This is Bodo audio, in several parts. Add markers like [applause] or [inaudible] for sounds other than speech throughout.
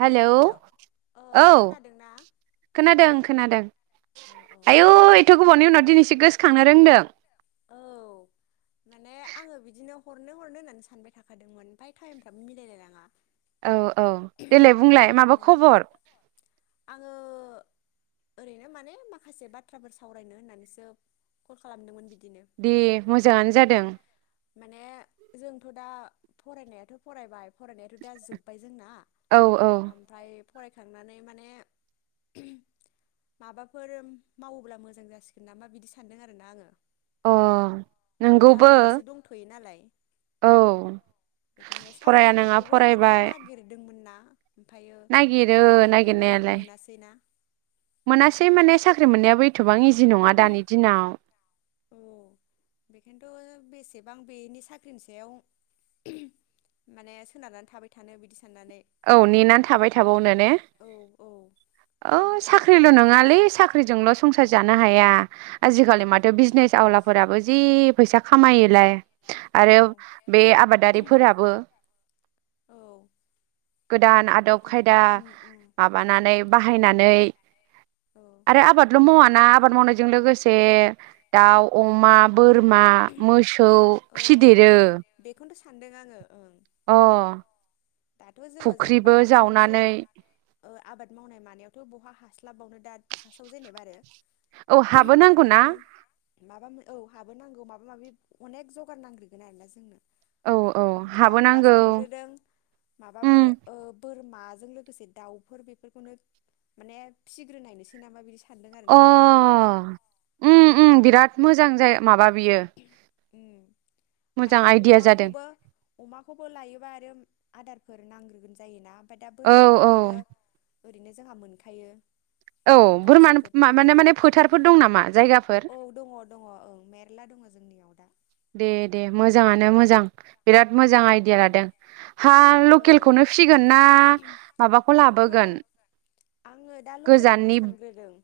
हेलौ ओ औ खोनादोंना खांनो औ औ रोंदों औ माने आङो बिदिनो हरनो हरनो होननानै सानबाय थाखादोंमोन ओमफ्राय टाइमफ्राबो मिलायलायलाङा। औ औ देलाय बुंलाय माबा खबर ओ ओरैनो माने माखासे बाथ्राफोर सावरायनो होननानैसो कल खालामदोंमोन बि दे मोजाङानो जादों [inaudible] माने जोंथ दा फरायनायाथ फरायबाय फरायनायाथ दा जोब्बाय जोंना औ औ ओमफ्राय फरायखांनानै माने माबाफोर मावोब्ला मोजां जासिगोन नामा बिदि सानदों आर ना आङो। अ दा नोंगौबो ओरैनोसो दंथयो नालाय औ बेखायनो फराया नङा साख्रिफोरखौबो माने फरायबाय नागिरदोंमोन ना ओमफ्रायो नागिरो नागिरबाबो नागिरनायालाय मोनासैना मोनासै माने साख्रि मोननायाबो एथबां [inaudible] इजि नङा दानि दिनाव एसेबां बेनि साख्रिनि सायाव माने सोनारनानै थाबाय थानो बिदि सान औ नेनानै थाबाय थाबावनो ने औ औ औ साख्रिल नङा नङालै साख्रिजोंल संसार जानो हाया आजिखालि माथो बिजनेस आवलाफोराबो जि फैसा खामायोलाय औ आरो बे आबादारिफोराबो औ गोदान आदब खायदा उम उम माबानानै बाहायना नै- औ आरो आबादल मावाना आबाद मावनायजों लोगोसे दाउ अमा बोरमा मोसौ खौ फिदेरो सान्दों आङो ओं अ दाथ जोङो जेनेबा फुख्रिबो माबा मोनसे जावनानै आबाद मावनाय मानायावथ बहा हास्लाबावनो दा फासस्टआव जेनेबा आरो औ हाबो नांगौ ना बेखायनो माबा औ हाबो नांगौ माब माबा माबि अनेक जगार नांग्रोगोन आरोना जोंनो औ औ ओमफ्राय हाबो आं दा नांगौ सानग्रोदों उम फोर ओ बोरमाजों लोगोसे दाउफोर बेफोरखौ माने फिसिग्रोनायनोसै नामा बिदि सान्दों आरोना आं दा ओम बिराद मोजां जायो माबा बियो मोजां माने आइडिया जादों अमाखौबो अमाखौबो लायोबा आरो आदार फोर नांग्रोगौ जायोना? ओमफ्राय दा औ औ बोरमाखौबो आरो ओरैनो जोंहा मोनखायो औ बोरमानो गांसोफोर माने थाखायो माने फोथारफोर दं नामा जायगाफोर [unintelligible] रला दङ जोंनियाव दा दे दे मोजाङानो मोजां बिराद मोजां आइदिया लादों हा औ लकेलखौनो फिसिगोन ना माबाखौ आंथ' लाबोगोन? आङो दा लकेलखौनो गोजाननि सानग्रोदों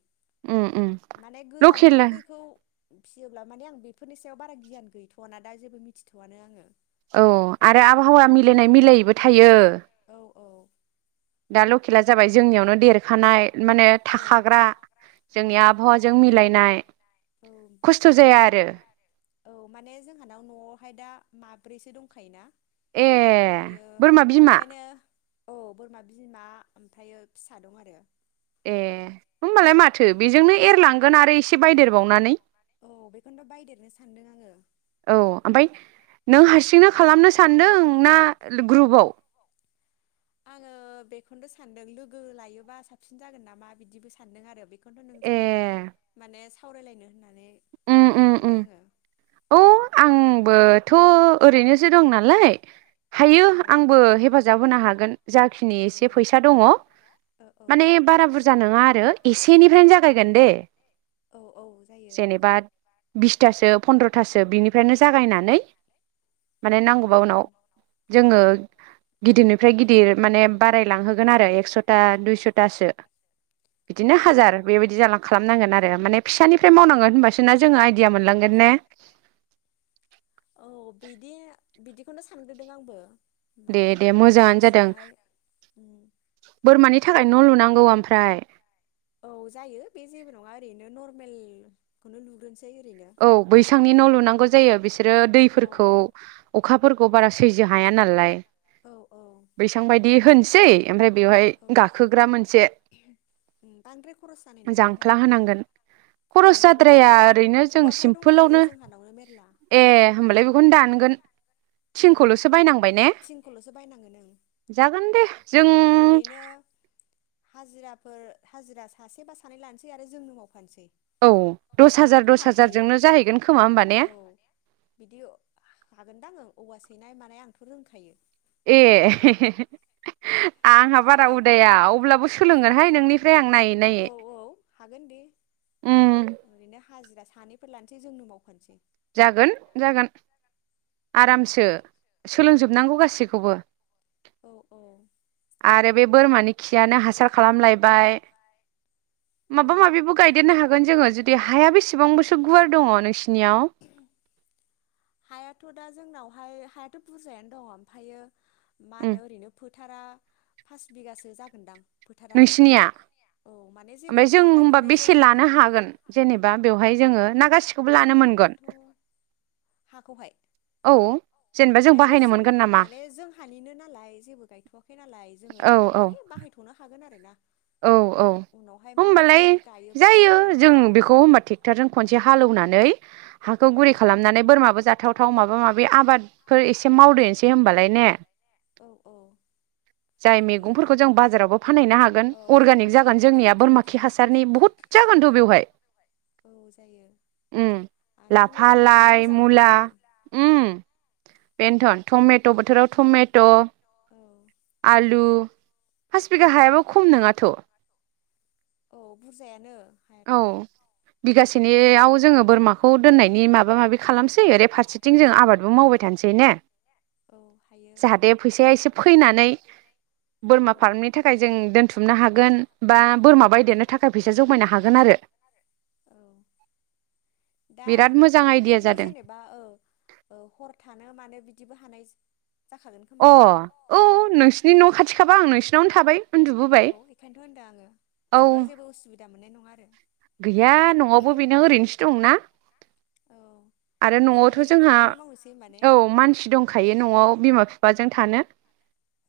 उम उम माने लकेल गोजाननिफोरखौ फिसियोब्ला माने आं बेफोरनि सायाव बारा गियान गैथवा ना दा जेबो मिथिथआनो आङो औ आरो आबहावा मिलायनाय मिलायैबो थायो औ औ दा लकेला जाबाय जोंनियावनो देरखानाय माने थाखाग्रा औ औ जोंनि आबहावाजों मिलायनाय औ खस्थ जाया आरो औ माने जोंहानाव नआवहाय दा माब्रैसो दंखायोना ए ओमफ्रायो बोरमा बिमा बेखायनो औ बोरमा बिमा ओमफ्रायो फिसा दं आरो ए होनोमबालाय माथो बेजोंनो एरलांगोन आरो एसे बायदेरबावनानै औ बेखौनोथ बायदेरनो सानदों आङो। औ ओमफ्राय नों हारसिंनो खालामनोसै सानदों ना ग्रुपआव आङो बेखौनो सानदों लोगो लायोबा साबसिन जागोन नामा बिदिबो सानदों आरो बेखौ थ नोंजों माने सान सावरायलायनो होननानै उ कल उ खालामबाय आङो औ आंबोथ ओरैनोसो दं नालाय औ हायो औ आंबो हेफाजाब होनो हागोन जाखिनि एसे फैसा दङ ओ माने बारा बुरजा नङा आरो एसेनिफ्रायनो जागायगोन दे औ औ जायो ओं बिसथासो फन्द्रथासो बिनिफ्रायनो जा गायनानै माने नांगौबा उनाव जोङो गिदिरनिफ्राय गिदिर माने बारायलांहोगोन आरो एकसथा दुइसथासो। बिदिनो औ हाजार बेबायदि जालां खालामनांगोन आरो माने फिसानिफ्राय मावनांगोन होनबासना जोंहा आइ दिया मोन लांगोन ने औ बिदि बिदिखौनो सानग्रोदों आंबो दे माबा दे मोजाङानो जादों जायखिजायाहाय उम बोरमानि थाखाय न लुना नांगौ ओमफ्राय औ जायो बे जेबो नङा ओरैनो नर्मेलखौनो लुग्रोनसै औ बैसांनि न लुनांगौ जायो बि बिसोरो औ दैफोरखौ औ अखाफोरखौ बारा सैज्य हाया नालाय औ बैसां बायदि होनज सै ओमफ्राय बेवहाय गाखोग्रा मोनसे उम बांद्राय खरस जानाय नङा बेहाय जांख्ला होनांगोन औ खरस जाद्राया औवाफोरा ओरैनो जों औवाफ्रा दंखायो सिमपोलावनो जोंहानावनो मेरला ए होमबालाय बेखौनो दानगोन औ थिंखौलसो बायनांबाय ने थिंखौल'सो बायनांगोन ओं जागोन दे जों फोर हाजिरा सासेबा सानै लानोसै आरो जोंनो मावफानोसै। औ दस हाजार आंथ' दस हाखायो हाजारजोंनो जाहैगोन खोमा होमबा ने औ बिदि हागोनदां ओं औवा सैनाय मानाय आंथ' रोंखायो। ए हे हे आंहा बारा माने उदाया अब्लाबो सोलोंगोनहाय नोंनिफ्राय आं नायै औ नायै औ हागोन दे उम। ओरैनो हाजिरा सानैफोर लानोसै जोंनो मावफानोसै। जागोन जागोन आरामसो सोलोंजोब जोबनांगौ गासैखौबो। औ औ आरो बे बोरमानि खियानो हासार खालाम लायबाय औ माबा माबिबो गायदेरनो हागोन जोङो जुदि हाया बेसे बेसेबांबोसो गुवार दङ नोंसिनियाव हायाथ' दा जोंनावहाय हायाथ' बुरजायानो दङ ओमफ्रायो मा उम होनो ओरैनो टारा पास बिगासो जागोनदां। फोथारा आरो नोंसिनिया औ माने जेबो ओमफ्राय जों माबा होबा गायथ'नाय बेसे जायाखै लानो बेहाय हागोन जेनेबा बेवहाय जोङो ना गासि लानायाथ' हाखौहाय औ जेनेबा जों हायाथ' बाहायनो मोनगोन जों नामा माने जोंहानिनो नालाय जेबो गायथवाखै नालाय जोङो औ दा औ माने बाहायथनो हागोन आरो। खोना औ औ होनबालाय गायोबासो जायो जों आरो बेखौ होमबा ट्रेक्टरजों खनसे हालौना नै हाखौ औ गुरि खालामनानै बोरमाबो जा थाव थाव माबा माबि आबादफोर एसे मावदेरसै होमबालाय ने औ औ जाय जायो मैगंफोरखौ जों बाजारावबो फानहैनो हागोन। औ औ अर्गानिक औ जागोन जोंनिया बोरमा खि हासारनि बुहुत जागोनथ' बेवहाय जायो उम आंथ' लाफा मैगंबो गायनो लाइ मोजां मुला मोनखायो उम बेनो थन टमेट' बोथोराव टमेट' औ आलु फास बिघा हायाबो खम नोङा थ' ओउ बुजायानो। औ बिगासेनि बेयाव जोङो बोरमाखौ दोननायनि माबा माबि खालामसै ओरै फारसेथिं जों आबादबो मावबाय थानोसै ने औ हायो ओं जाहाथे फैसाया एसे फैनानै बोरमा औ फार्मनि थाखाय जों दोनथुमनो हागो गोन बा बोरमा बायदिनो थाखा फैसा जमायनो हा गोन आरो। ओउ दा बिराद मोजां आइडिया नोंबोथ जादों जेनेबा ओउ ओउ हर थानो मानो बिदिबो हानाय जाखागोन खोमा अ ना औ नोंसिनि न खाथिख थाबा आं नोंसिनावनो थाबाय। उन्दुबोबाय ओउ बेखायनोथ होनदों आङो औ जेनेबा जेबो उसुबिदा मोननाय नङा आरो। गैया नवावबो बेनो ओरैनोसो दंना औ आरो नवावथ सानैजोंनो जोंहा बेखौनो मावनोसै होमबा ने औ मानसि दंखायो नवाव। बिमा बिफाजों थानो।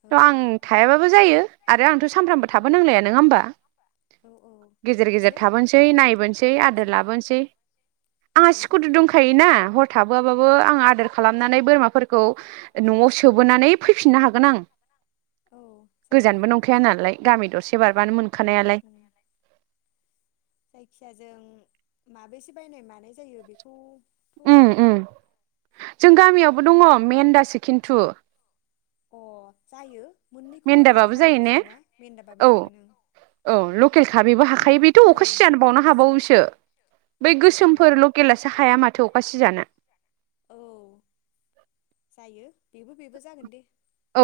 औ थ आं थायाबाबो जायो। आरो आंथ सामफ्रामबो थाबो नांलाया नङा होमबा? औ औ गेजेर गेजेर। बिदिनो थाबोनोसै ओं नायबोनोसै सम आदार सम लाबोनोसै औ आंहा स्कुटि जायो दंखायोना हर थाबोआबाबो आं आदार खालाम नानै बोरमाफोरखौ ओ नवाव सोबोनानै फैफिननो हागोन आं औ जायो गोजानबो नंखाया नालाय गामि दर एबारबानो उम मोनखानायालाय। उम जायखिया जों माबेसे बायनाय मानाय जायो बेखौ थ उम उम जों गामियावबो दङ मेेनदासो खिन्थु। अ जायो। मोननैखौबो लानो मेन्दाबाबो जायो हागोनथ' ने जों ना मेन्दाबाबो औ जागोन ओं औ लकेलखा बेबो हाखायो बेथ ओं अखा सिजा बावनो लकेलखासो हाबावोसो बै ओ ओ गोसोमफोर लकेेलासो हाया माथो अखा सिजानो। ओउ जायो। बेबो बेबो जागोन दे। औ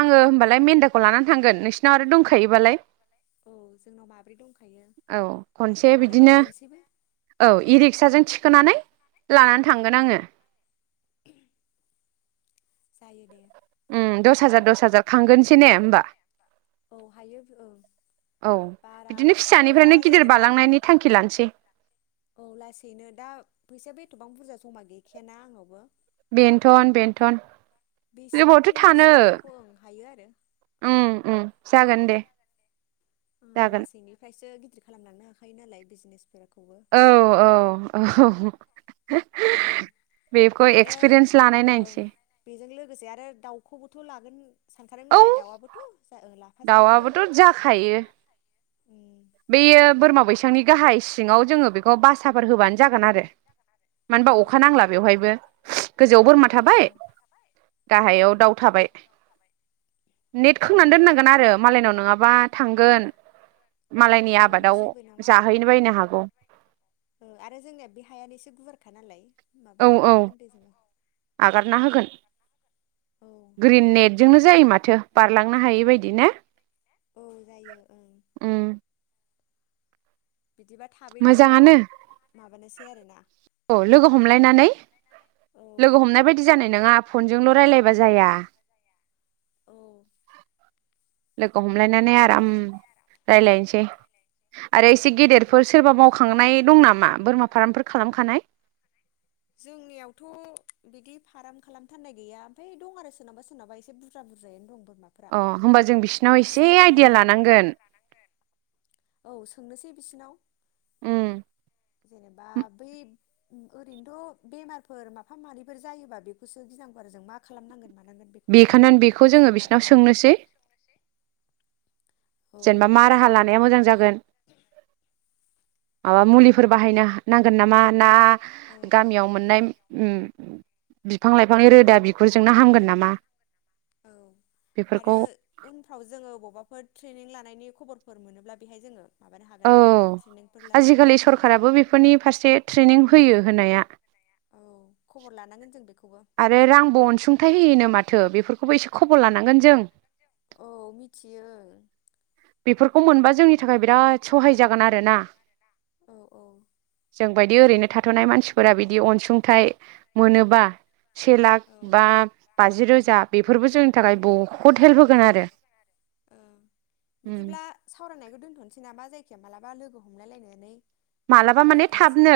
आङो होमबालाय मेन्दाखौ लानानै थांगोन नोंसिनाव आरो दंखायोबालाय। औ जोंनाव माब्रै दंखायो ओउ खनसे आरो बिदिनो बायदेरनोसैबो औ इरिक्साजों थिखोनानै लानानै थांगोन आङो। जायो दे। दास हाजार दस हाजार खांगोनसै ने होनोमबा। औ हायो औ औ बिदिनो बाराखौथ दा फिसानिफ्रायनो गिदिर जेनेबा बालांनायनि थांखि लानोसै औ लासैनो दा फैसा बे गोबां बुरजा जमा गैखायाना आंनावबो। बेनथन बेनथन ओबावथो बेसेबांखिनि थानो सिबांखौ ओं हायो आरो उम। जागोन दे। उ जागोन लासैनिफ्रायसो। खालामलांनो हाखायो नालाय बिजनेसफोरखौ। औ औ। बेखौ आरो एक्सपिरियेन्स लानाय ओ नायनोसै बेजों लोगोसे आरो दाउखौबो। थ लागोन। सानथारोमोन औ नालाय दाउआबोथ जा लाफा जाखायो। दाउआबोथ' जाखायो उम बेयो बोरमा बैसांनि गाहाय सिङाव जोङो बेखौ बासाफोर होबानो जागोन आरो। मानो औ होनबा अखा जायो नांला बेवहायबो गोजौआव बोरमा औ औ थाबाय गाहायाव दाउ। थाबाय। नेट खोंनानै उम दोननांगोन आरो मालायनाव नङाबा थांगोन। मालायनि औ आबादाव जेबो नङा जाहैनो बायनो हागौ औ आरो जोंनिया बे हायानो एसे गुवारखा नालाय। माबानो हाखागोन दे जोङो। हगारना होगोन औ ग्रिन नेटजोंनो जायो माथो बारलांनो हायैबाय। बेबायायदि ना। औ जायो ओं। बिदिबा थाबैनो माबानोस। ज आरोना। अ लोगो हमलायनानै। औ लोगो हमनाय बायदि जानाय नङा। फनजोंल रायलायबा जाया। औ। लोगो हम। हमलायनानै आराम रायज्लायनोसै। आरो एसे गेदेरफोर सोरबा मावखांनाय दं नामा बोरमा फार्मफोर खालामखानाय। जोंनियावथ बिदिलि फार्म खालामथारनाय गैया ओमफफ्राय दं आरो सोरनाबा सोरनाबा एसे बुरजा बुरजायानो दं। बोरमाफोरा अ होमबा जों बिसिनाव एसे फिनायानो आइडिया लानांगोन। औ सोंनोसै बिसिनाव। उम। जेनेबा बैब ओरैन। थ बेमारफोर माफा माबानैफोर जायोबा बेखौसो गिनांगौ आरो जों मा खालामनांगोन मान। बेखानन्द बेखौ जोङो बिसिनाव सोंनोसै। औ जेनेबा मा राहा लानाया मोजां जागोन। माबा मुलिफोर बाहायनो हा नांगोन नामा ना औ औ गामियाव मोननाय उम। बिफां लाइफांनि रोदा बिगुरजोंनो हामगोन नामा? औ आरो बेफोरखौ उनफ्राव जोङो अबावबाफोर ट्रेनिं लानायनि खबरफोर मोनोब्ला बेहाय जोङो माबानो हागोन औ आरोना ट्रेनिंफोर लानो हागोन आजिखालि सरखाराबो बेफोरनि फारसे ट्रेनिं होयो होनाया। औ खबर लानांगोन जों बेखौ। आरो रांबो अनसुंथाइ होयोनो माथो बेफोर खौबो एसे खबर लानांगोन जों। औ मिथियो। बेफोरखौ मोनबा जोंनि थाखाय बिराद सहाय जागोन आरो ना। औ औ। जों बायदि ओरैनो थाथ'नाय मानसिफोरा बिदि अनसुंथाइ मोनोबा सेेलाक बा ओ बाजि रोजा बेफ फोरबो जोंनि ओ थाखाय बहुत हेल्प होगोन आरो। ओ। बिदिब्ला सावरायनायखो दोनथ'नोसै नामा जाय खिया मालाबा लोगो हमलायलायनानै मालाबा माने रायलायथारनोसै थाबनो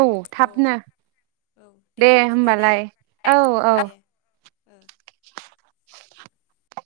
औ थाबनो औ दे बिदिब्ला ना होमबालाय औ ओ औ। दे ओ